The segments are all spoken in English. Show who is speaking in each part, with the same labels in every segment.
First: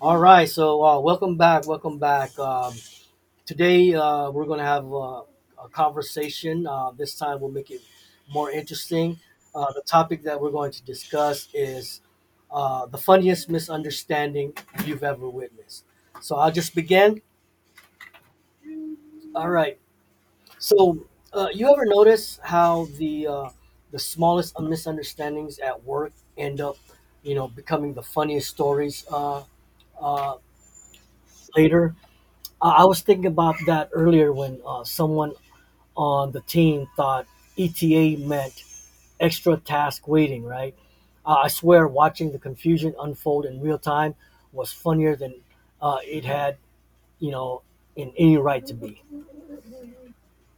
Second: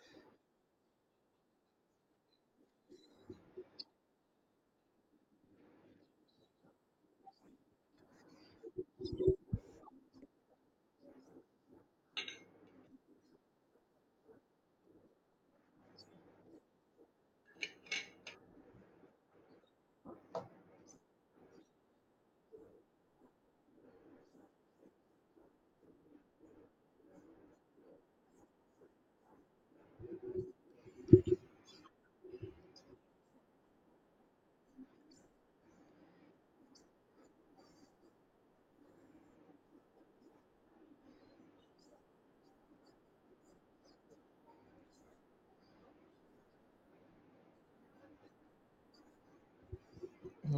Speaker 1: All right, welcome back, welcome back. Today We're going to have a conversation. This time we'll make it more interesting. The topic that we're going to discuss is the funniest misunderstanding you've ever witnessed. So I'll just begin. All right. So you ever notice how the smallest misunderstandings at work end up, you know, becoming the funniest stories uh, later? I was thinking about that earlier when someone on the team thought ETA meant extra task waiting, right? I swear watching the confusion unfold in real time was funnier than it had, you know, in any right to be.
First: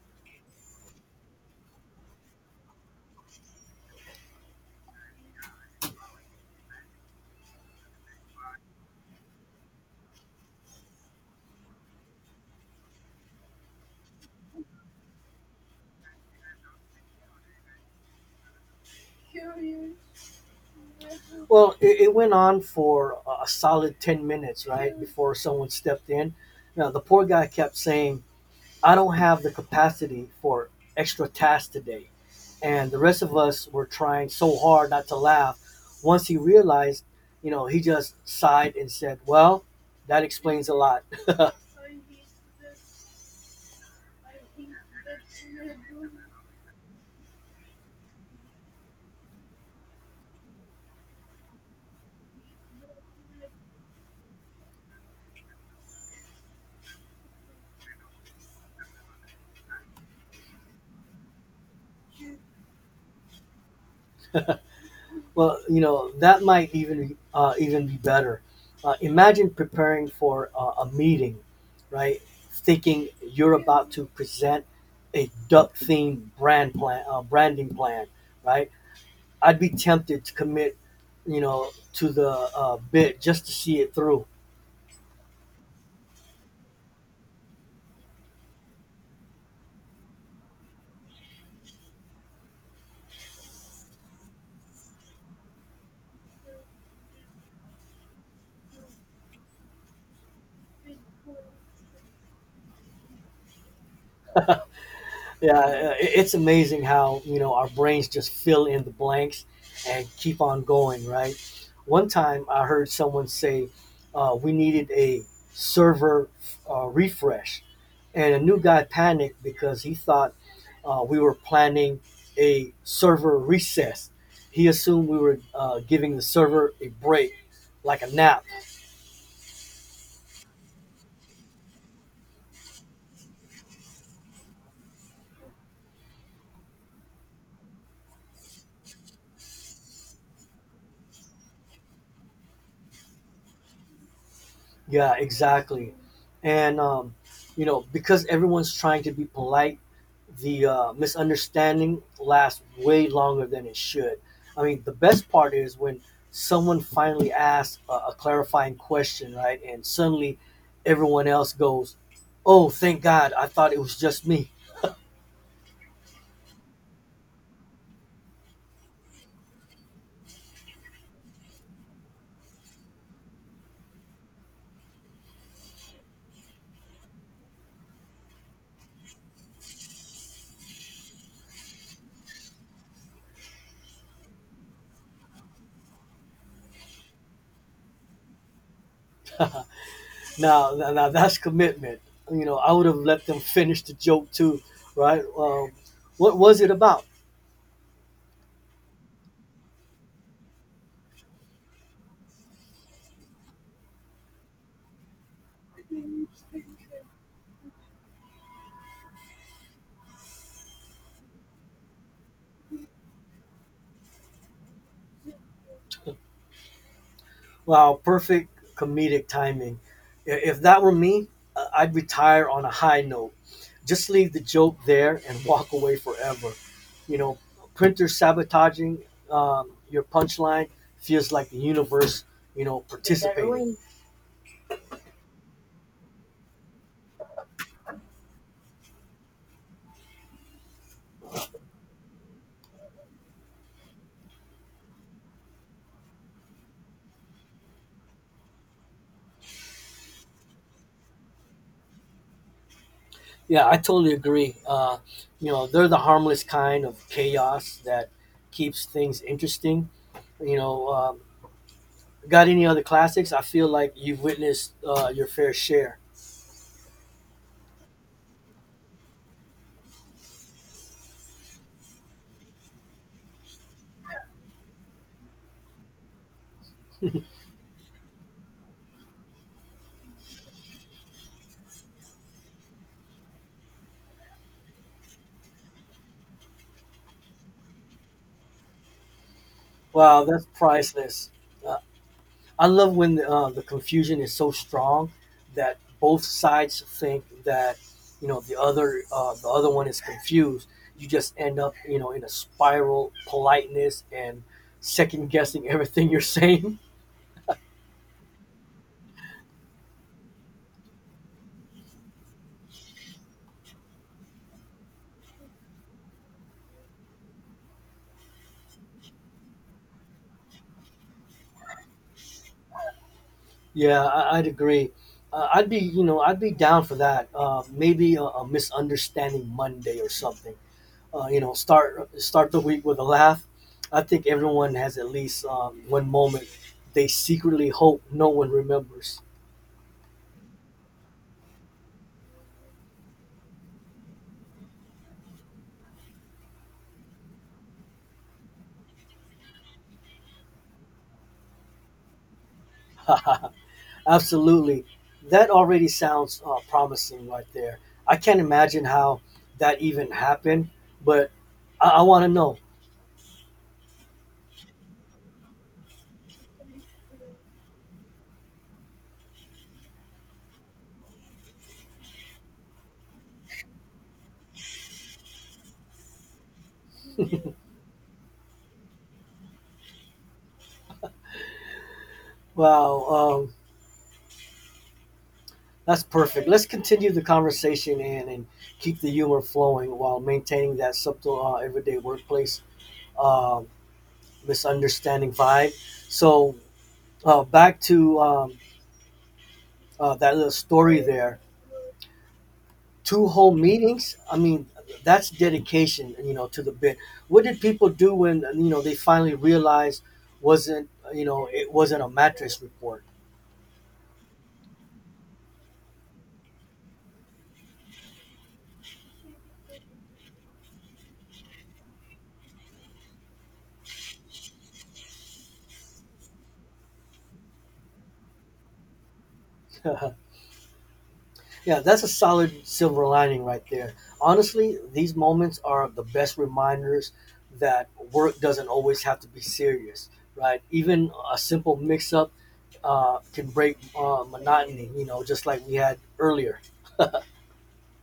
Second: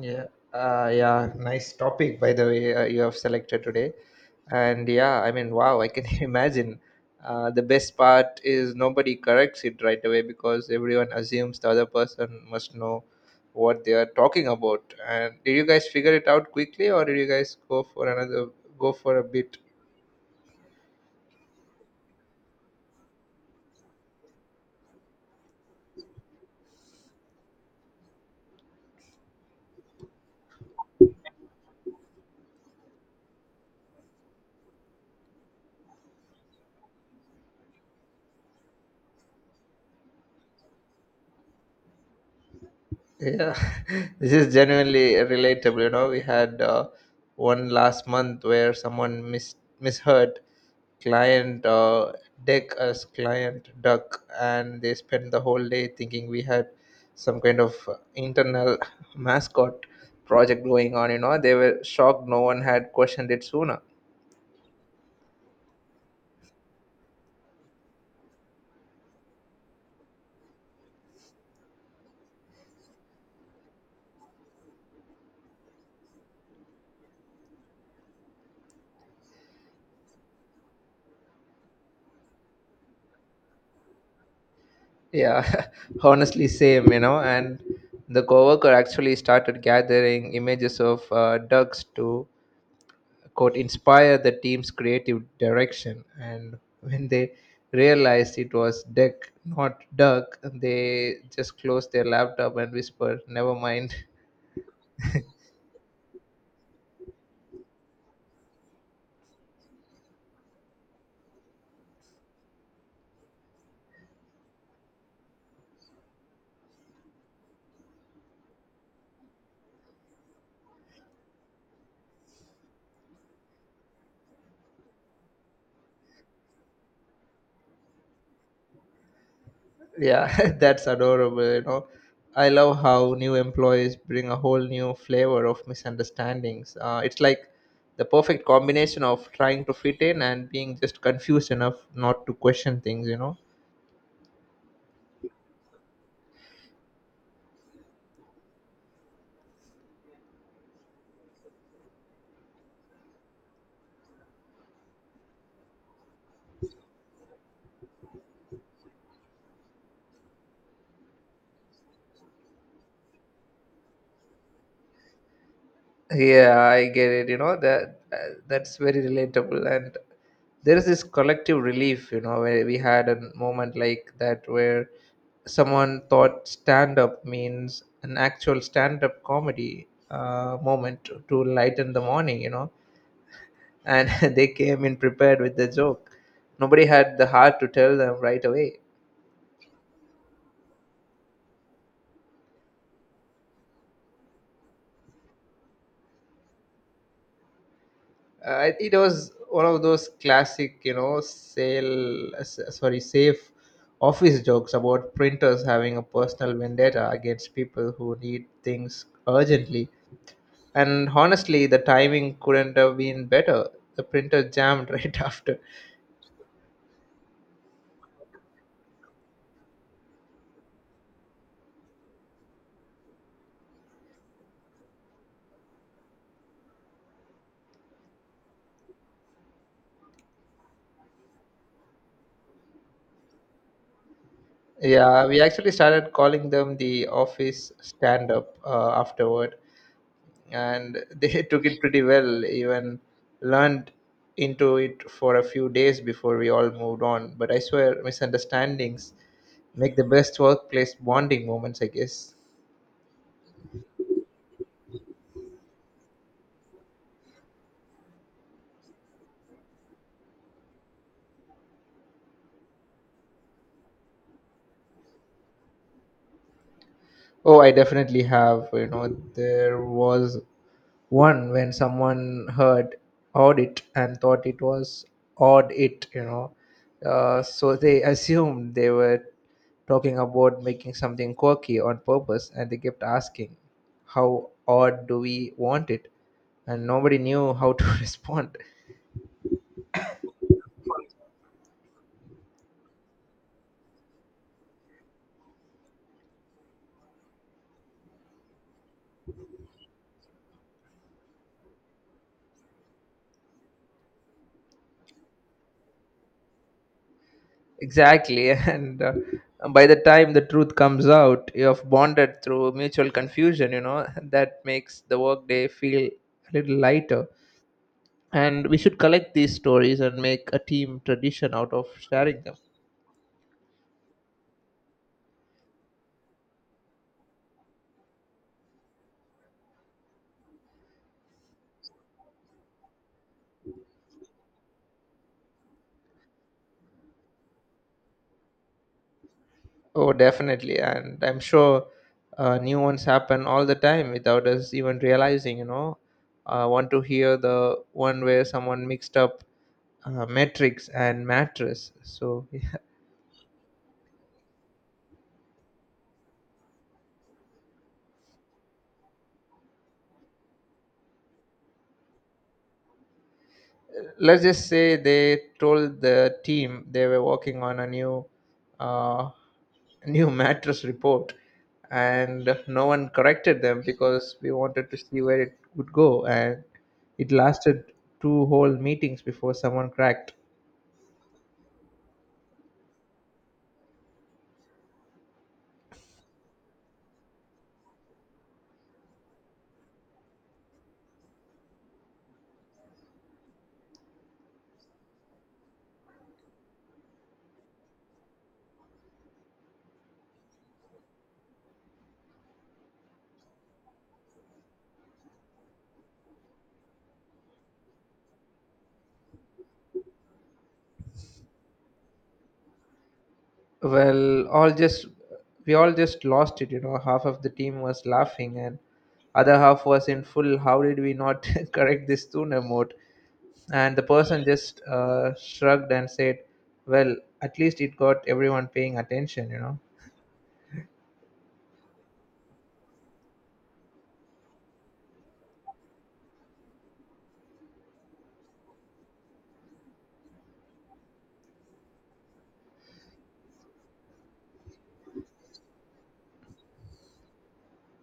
Speaker 2: Yeah, yeah, nice topic by the way you have selected today. And yeah, I mean, wow, I can imagine. The best part is nobody corrects it right away because everyone assumes the other person must know what they are talking about. And did you guys figure it out quickly, or did you guys go for another go for a bit?
Speaker 1: Well, it went on for a solid 10 minutes, right, before someone stepped in. Now, the poor guy kept saying, "I don't have the capacity for extra tasks today." And the rest of us were trying so hard not to laugh. Once he realized, you know, he just sighed and said, "Well, that explains a lot."
Speaker 2: Yeah, this is genuinely relatable. You know, we had one last month where someone misheard client deck as client duck, and they spent the whole day thinking we had some kind of internal mascot project going on. You know, they were shocked no one had questioned it sooner.
Speaker 1: Well, you know, that might even be better. Imagine preparing for a meeting, right? Thinking you're about to present a duck-themed branding plan, right? I'd be tempted to commit, you know, to the bit just to see it through.
Speaker 2: Yeah, honestly, same. You know, and the coworker actually started gathering images of ducks to could inspire the team's creative direction. And when they realized it was Deck, not Duck, they just closed their laptop and whispered, "Never mind."
Speaker 1: Yeah, it's amazing how, you know, our brains just fill in the blanks and keep on going, right? One time I heard someone say we needed a server refresh, and a new guy panicked because he thought we were planning a server recess. He assumed we were giving the server a break, like a nap.
Speaker 2: Yeah, that's adorable. You know, I love how new employees bring a whole new flavor of misunderstandings. It's like the perfect combination of trying to fit in and being just confused enough not to question things. You know.
Speaker 1: Yeah, exactly. And You know, because everyone's trying to be polite, the misunderstanding lasts way longer than it should. I mean, the best part is when someone finally asks a clarifying question, right? And suddenly everyone else goes, "Oh, thank God! I thought it was just me."
Speaker 2: Yeah, I get it. You know that's very relatable, and there is this collective relief. You know, where we had a moment like that where someone thought stand up means an actual stand up comedy moment to lighten the morning. You know, and they came in prepared with the joke. Nobody had the heart to tell them right away.
Speaker 1: Now that's commitment. You know, I would have let them finish the joke too, right? What was it about?
Speaker 2: It was one of those classic, you know, safe office jokes about printers having a personal vendetta against people who need things urgently. And honestly, the timing couldn't have been better. The printer jammed right after.
Speaker 1: Wow, perfect comedic timing. I- If that were me, I'd retire on a high note. Just leave the joke there and walk away forever. You know, printer sabotaging your punchline feels like the universe, you know, participating.
Speaker 2: Yeah, we actually started calling them the office stand up afterward. And they took it pretty well, even learned into it for a few days before we all moved on. But I swear misunderstandings make the best workplace bonding moments, I guess.
Speaker 1: Yeah, I totally agree. You know, they're the harmless kind of chaos that keeps things interesting. You know, um, got any other classics? I feel like you've witnessed your fair share.
Speaker 2: Oh, I definitely have, you know. There was one when someone heard audit and thought it was odd it, you know. So they assumed they were talking about making something quirky on purpose, and they kept asking, how odd do we want it? And nobody knew how to respond.
Speaker 1: Wow, that's priceless. Uh, I love when the confusion is so strong that both sides think that, you know, the other one is confused. You just end up, you know, in a spiral politeness and second guessing everything you're saying.
Speaker 2: Exactly, and by the time the truth comes out, you have bonded through mutual confusion, you know. That makes the workday feel a little lighter, and we should collect these stories and make a team tradition out of sharing them.
Speaker 1: Yeah, I'd agree. I'd be, you know, I'd be down for that. Maybe a misunderstanding Monday or something. You know, start the week with a laugh. I think everyone has at least one moment they secretly hope no one remembers.
Speaker 2: Oh, definitely. And I'm sure new ones happen all the time without us even realizing, you know. I want to hear the one where someone mixed up metrics and mattress, so.
Speaker 1: Absolutely, that already sounds promising right there. I can't imagine how that even happened, but I want to know.
Speaker 2: Let's just say they told the team they were working on a new uh, new mattress report, and no one corrected them because we wanted to see where it would go. And it lasted two whole meetings before someone cracked.
Speaker 1: Wow, um, that's perfect. Let's continue the conversation and keep the humor flowing while maintaining that subtle everyday workplace uh, misunderstanding vibe. So back to That little story there. Two whole meetings. I mean, that's dedication, you know, to the bit. What did people do when, you know, they finally realized wasn't, you know, it wasn't a mattress report?
Speaker 2: Well, all just we all just lost it, you know. Half of the team was laughing, and other half was in full "how did we not correct this sooner," mode. And the person just shrugged and said, "Well, at least it got everyone paying attention, you know."
Speaker 1: Yeah, that's a solid silver lining right there. Honestly, these moments are the best reminders that work doesn't always have to be serious, right? Even a simple mix-up can break monotony. You know, just like we had earlier.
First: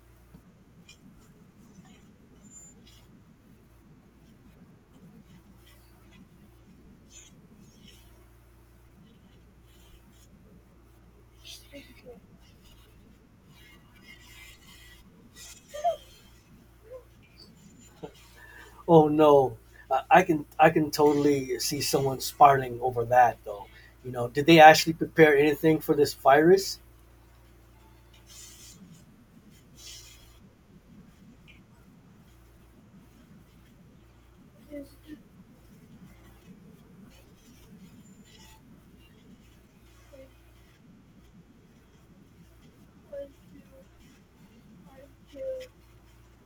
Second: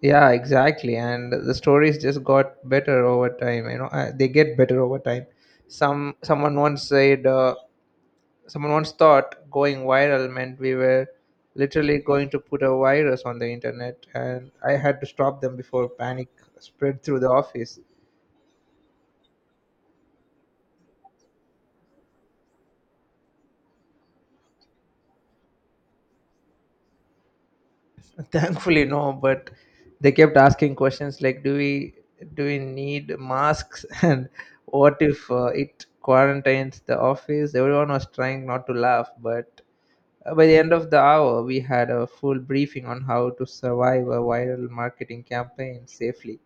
Speaker 2: Yeah, exactly. And the stories just got better over time. You know, they get better over time. Some someone once said, uh, someone once thought going viral meant we were literally going to put a virus on the internet, and I had to stop them before panic spread through the office.
Speaker 1: Oh no, I can, I can totally see someone spiraling over that though. You know, did they actually prepare anything for this virus?
Speaker 2: Thankfully, no, but they kept asking questions like, "Do we need masks?" and "What if it quarantines the office?" Everyone was trying not to laugh, but by the end of the hour, we had a full briefing on how to survive a viral marketing campaign safely.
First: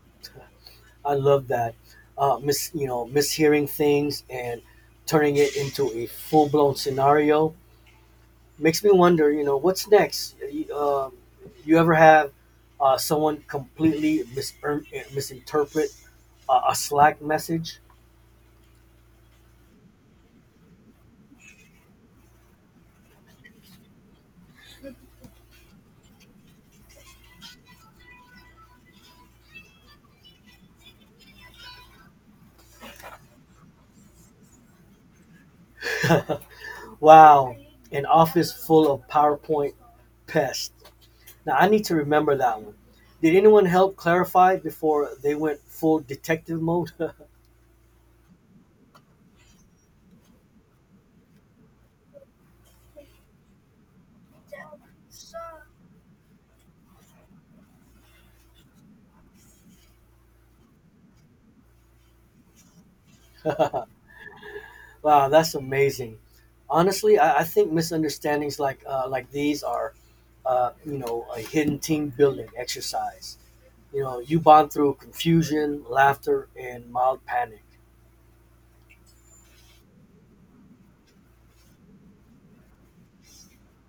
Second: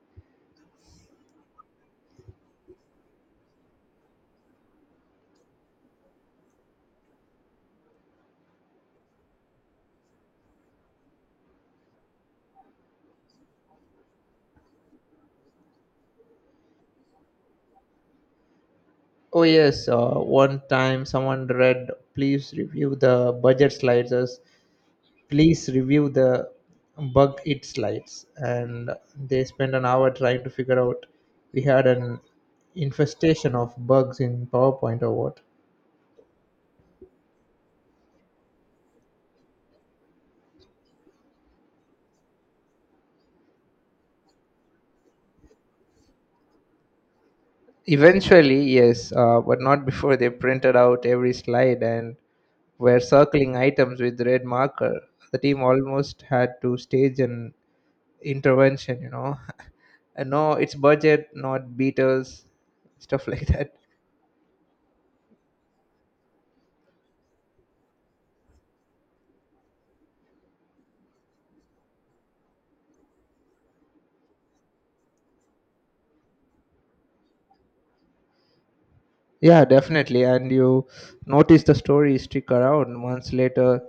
Speaker 1: I love that. Mishearing things and turning it into a full blown scenario makes me wonder. You know, what's next? You ever have someone completely misinterpret a Slack message?
Speaker 2: Oh yes, one time someone read, "Please review the budget slides," please review the bug it slides, and they spend an hour trying to figure out we had an infestation of bugs in PowerPoint or what.
Speaker 1: Wow, an office full of PowerPoint pests. Now I need to remember that one. Did anyone help clarify before they went full detective mode?
Speaker 2: Eventually, yes, but not before they printed out every slide and were circling items with red marker. The team almost had to stage an intervention, you know. No, it's budget, not beaters, stuff like that.
Speaker 1: Wow, that's amazing. Honestly, I think misunderstandings like these are, you know, a hidden team building exercise. You know, you bond through confusion, laughter, and mild panic.
Speaker 2: Yeah, definitely. And you notice the story stick around. Months later,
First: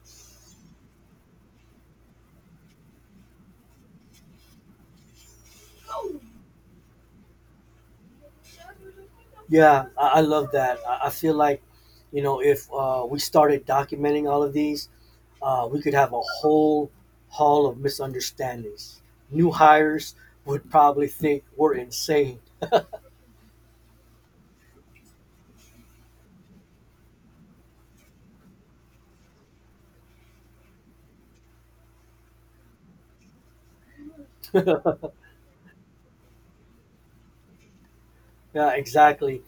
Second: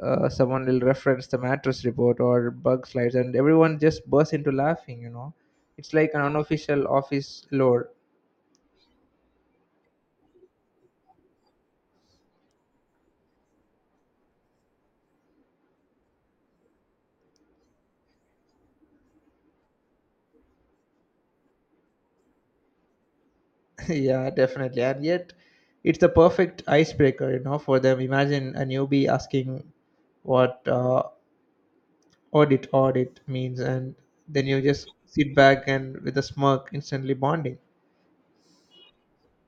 Speaker 2: someone will reference the mattress report or bug slides, and everyone just bursts into laughing. You know, it's like an unofficial office lore.
Speaker 1: Yeah, I love that. I feel like, you know, if we started documenting all of these, we could have a whole hall of misunderstandings. New hires would probably think we're insane.
Speaker 2: Yeah, definitely. And yet, it's the perfect icebreaker. You know, for them. Imagine a newbie asking what audit means, and then you just
Speaker 1: Yeah,
Speaker 2: sit back and with a smirk, instantly bonding.
Speaker 1: exactly.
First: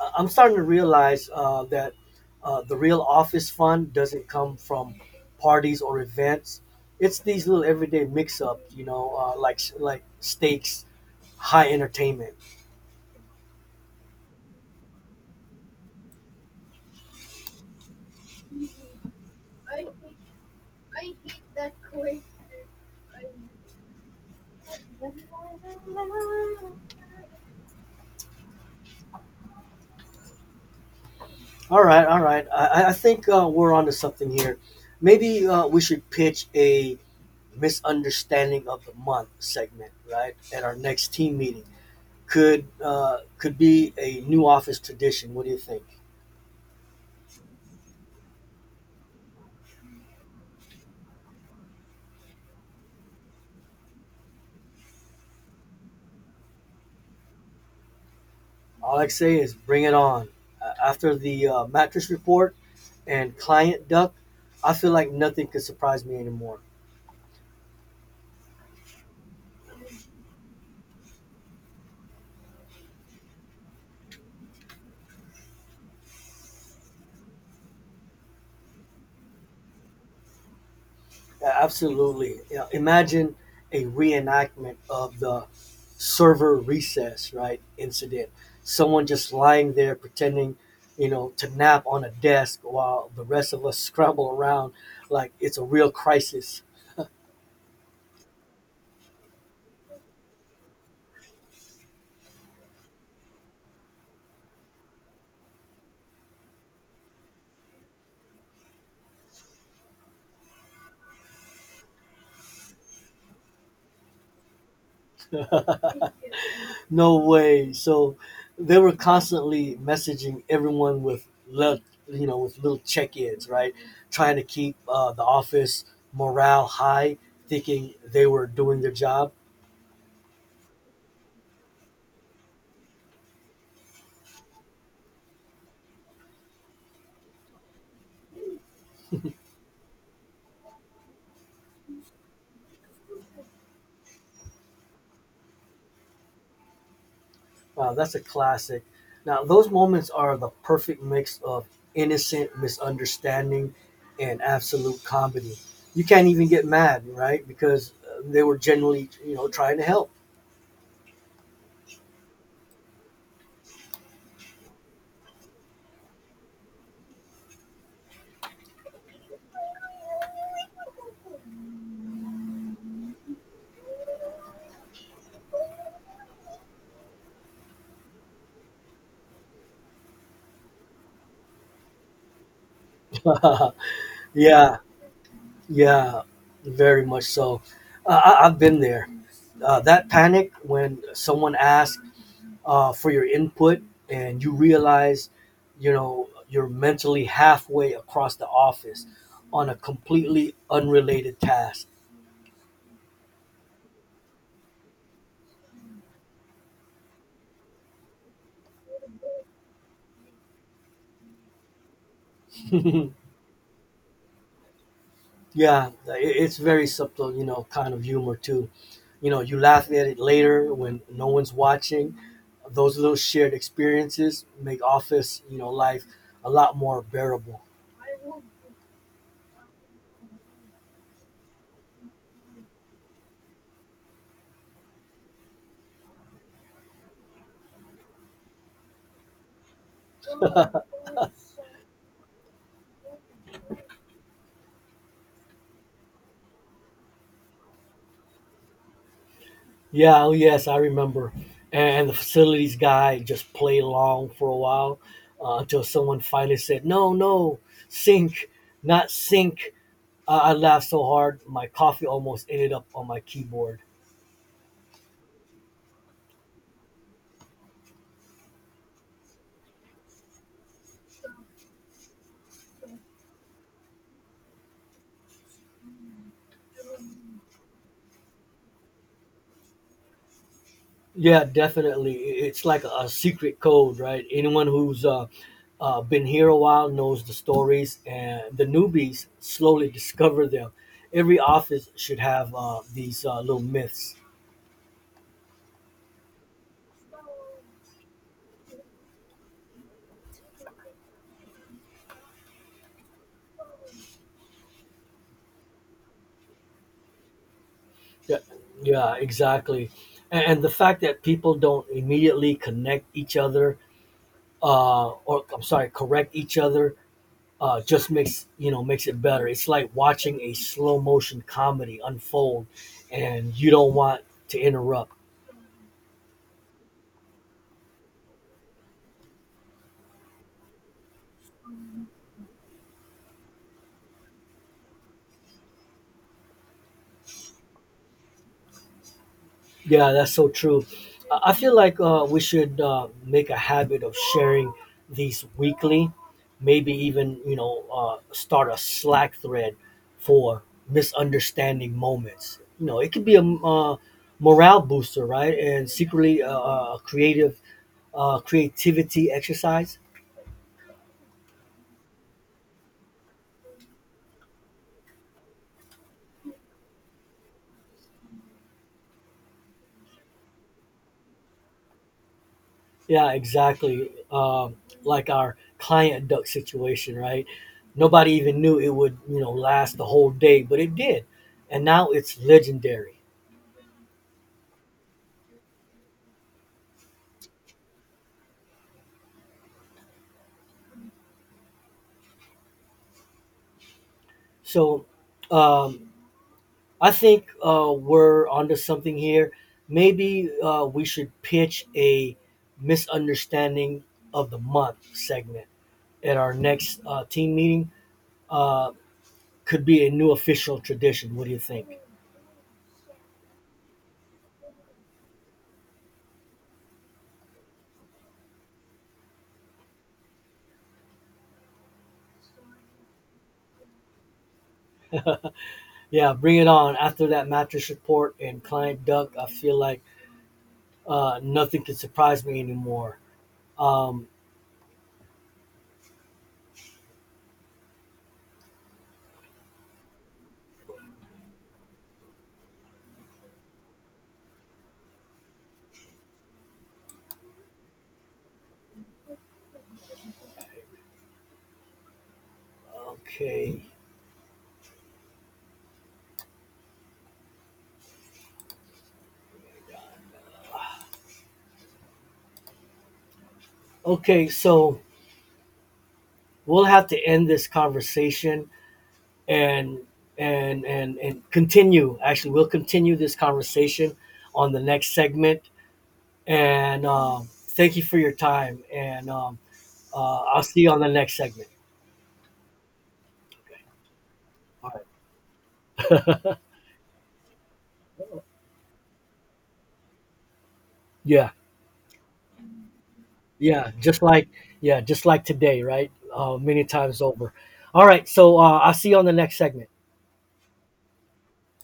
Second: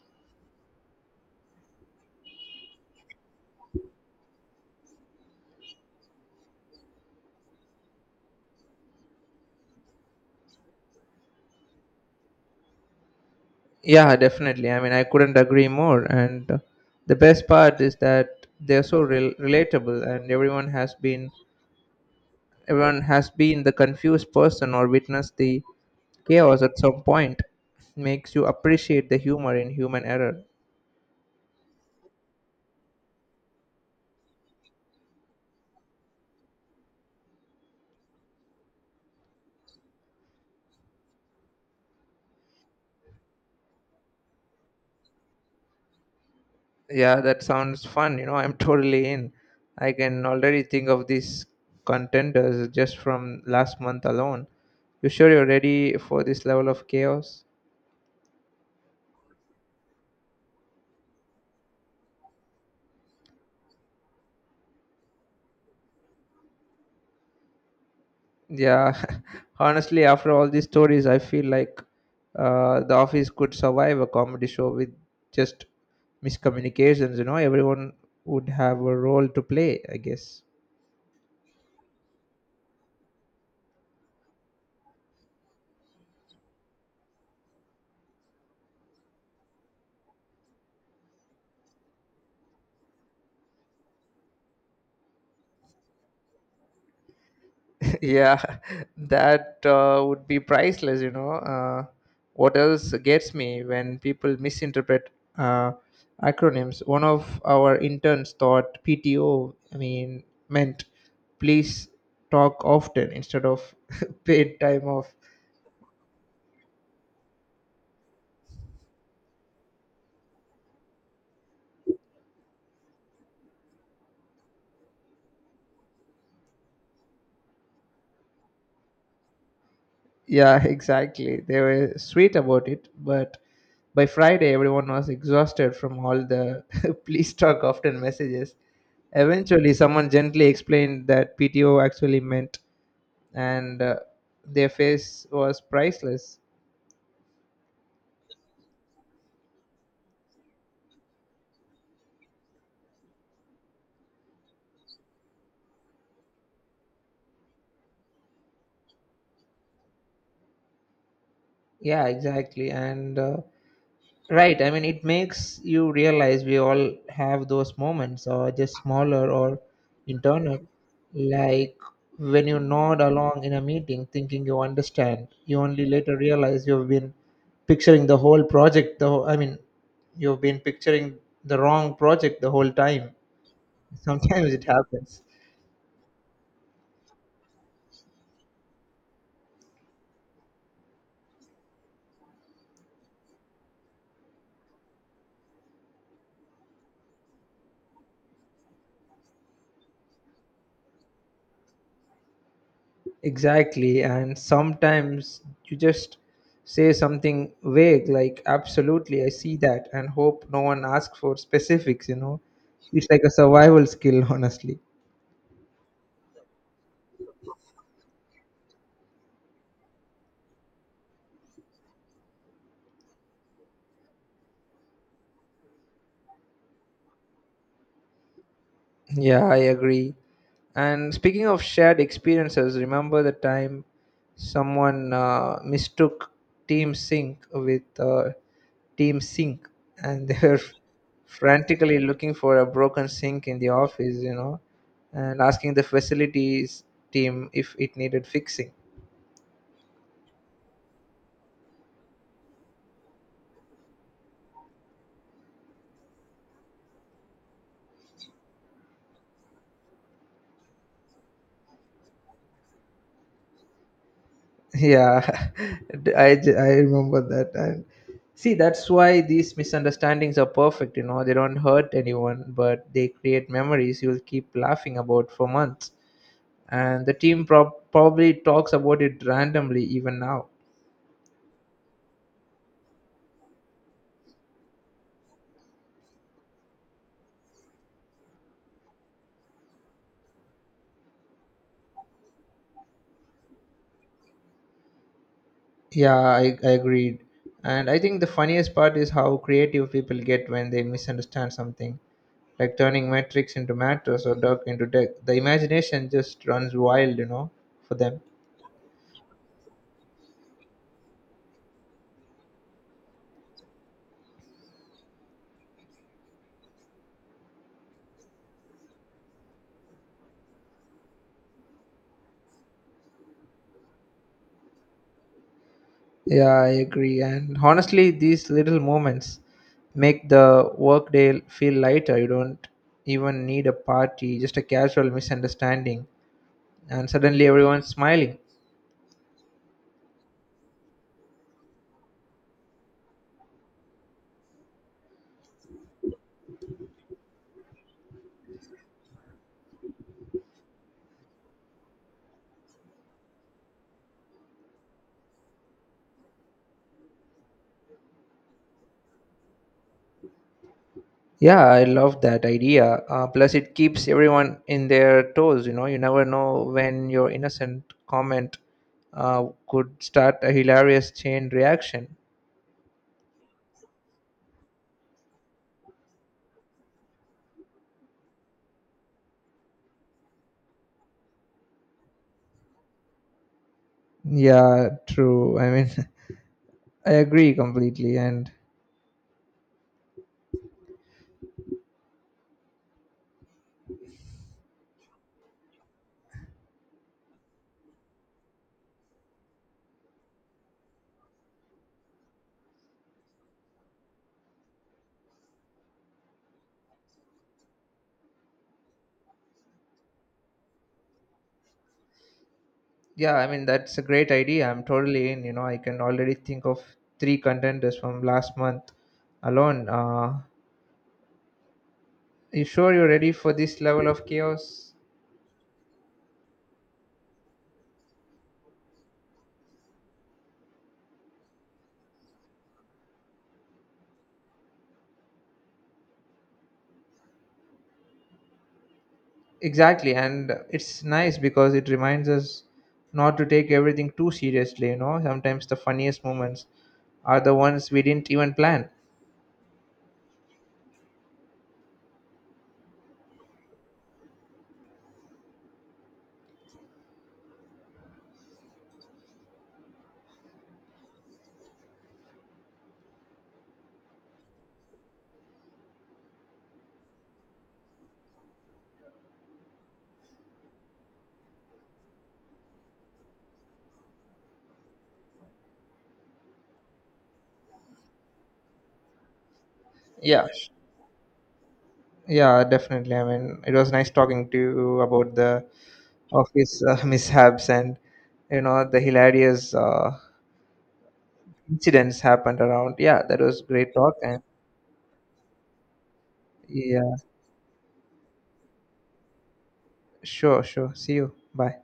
Speaker 1: I'm starting to realize that the real office fun doesn't come from parties or events. It's these little everyday mix-ups, you know, like stakes, high entertainment.
Speaker 2: Yeah, definitely. I mean, I couldn't agree more. And the best part is that they're so relatable, and everyone has been the confused person or witnessed the chaos at some point. Makes you appreciate the humor in human error.
Speaker 1: All right. I think we're onto something here. Maybe we should pitch a misunderstanding of the month segment, right? At our next team meeting, could be a new office tradition. What do you think?
Speaker 2: Yeah, that sounds fun. You know, I'm totally in. I can already think of these contenders just from last month alone. You sure you're ready for this level of chaos?
Speaker 1: All I say is bring it on. After the mattress report and client duck, I feel like nothing could surprise me anymore.
Speaker 2: Yeah, honestly, after all these stories, I feel like the office could survive a comedy show with just miscommunications. You know, everyone would have a role to play, I guess.
Speaker 1: Yeah, absolutely. Yeah, imagine a reenactment of the server recess, right, incident. Someone just lying there pretending, you know, to nap on a desk while the rest of us scramble around like it's a real crisis.
Speaker 2: Yeah, that would be priceless. You know, what else gets me when people misinterpret uh, acronyms? One of our interns thought PTO, I mean, meant please talk often instead of paid time off.
Speaker 1: No way. So they were constantly messaging everyone with little, you know, with little check-ins, right, trying to keep the office morale high, thinking they were doing their job.
Speaker 2: Yeah, exactly. They were sweet about it, but by Friday, everyone was exhausted from all the please talk often messages. Eventually, someone gently explained that PTO actually meant, and their face was priceless.
Speaker 1: Wow, that's a classic. Now, those moments are the perfect mix of innocent misunderstanding and absolute comedy. You can't even get mad, right? Because they were generally, you know, trying to help.
Speaker 2: Yeah, exactly. And right. I mean, it makes you realize we all have those moments, or just smaller or internal. Like when you nod along in a meeting thinking you understand, you only later realize you've been picturing the whole project, the whole, I mean, you've been picturing the wrong project the whole time. Sometimes it
Speaker 1: Yeah,
Speaker 2: happens.
Speaker 1: yeah, very much so. I've been there. That panic when someone asks for your input and you realize, you know, you're mentally halfway across the office on a completely unrelated task.
Speaker 2: Exactly, and sometimes you just say something vague like, absolutely, I see that, and hope no one asks for specifics, you know. It's like a survival skill, honestly.
Speaker 1: Yeah, like, it's very subtle, you know, kind of humor too. You know, you laugh at it later when no one's watching. Those little shared experiences make office, you know, life a lot more bearable.
Speaker 2: Yeah, I agree. And speaking of shared experiences, remember the time someone mistook Team Sync with Team Sync, and they were frantically looking for a broken sink in the office, you know, and asking the facilities team if it needed fixing.
Speaker 1: Yeah, oh yes, I remember. And the facilities guy just played along for a while until someone finally said, "No, no, sink, not sink." I laughed so hard my coffee almost ended up on my keyboard.
Speaker 2: Yeah, I remember that. And see, that's why these misunderstandings are perfect, you know. They don't hurt anyone, but they create memories you'll keep laughing about for months, and the team probably talks about it randomly even now.
Speaker 1: Yeah, definitely. It's like a secret code, right? Anyone who's been here a while knows the stories, and the newbies slowly discover them. Every office should have these little myths.
Speaker 2: Yeah, I agreed. And I think the funniest part is how creative people get when they misunderstand something, like turning metrics into matters or duck into deck. The imagination just runs wild, you know, for them.
Speaker 1: Yeah, yeah, exactly. And the fact that people don't immediately connect each other, or correct each other, just makes, you know, makes it better. It's like watching a slow motion comedy unfold, and you don't want to interrupt.
Speaker 2: Yeah, I agree. And honestly, these little moments make the workday feel lighter. You don't even need a party, just a casual misunderstanding, and suddenly everyone's smiling.
Speaker 1: Yeah, that's so true. I feel like we should make a habit of sharing these weekly, maybe even, you know, start a Slack thread for misunderstanding moments. You know, it could be a morale booster, right? And secretly a creative creativity exercise.
Speaker 2: Yeah, I love that idea. Plus, it keeps everyone in their toes. You know, you never know when your innocent comment could start a hilarious chain reaction.
Speaker 1: Yeah, exactly. Like our client duck situation, right? Nobody even knew it would, you know, last the whole day, but it did, and now it's legendary.
Speaker 2: Yeah, true. I mean, I agree completely. And
Speaker 1: So, um, I think we're onto something here. Maybe we should pitch a misunderstanding of the month segment at our next team meeting. Uh, could be a new official tradition. What do you think?
Speaker 2: yeah, I mean that's a great idea. I'm totally in. You know, I can already think of three contenders from last month alone. You sure you're ready for this level of chaos?
Speaker 1: Yeah, bring it on. After that mattress report and client duck, I feel like nothing can surprise me anymore. Um,
Speaker 2: Exactly, and it's nice because it reminds us not to take everything too seriously. You know, sometimes the funniest moments are the ones we didn't even plan.
Speaker 1: okay, okay. So we'll have to end this conversation and continue. Actually, we'll continue this conversation on the next segment. And Thank you for your time. And
Speaker 2: Yeah,
Speaker 1: I'll see you on the next segment.
Speaker 2: yeah, definitely. I mean, it was nice talking to you
Speaker 1: All
Speaker 2: about the
Speaker 1: right.
Speaker 2: office mishaps and the hilarious
Speaker 1: Yeah.
Speaker 2: incidents happened around. Yeah, that was
Speaker 1: Yeah,
Speaker 2: great talk.
Speaker 1: just
Speaker 2: And
Speaker 1: like yeah, just like today, right? Many
Speaker 2: yeah,
Speaker 1: times over. All right, I'll see you on the next segment.
Speaker 2: sure, sure. See you. Bye.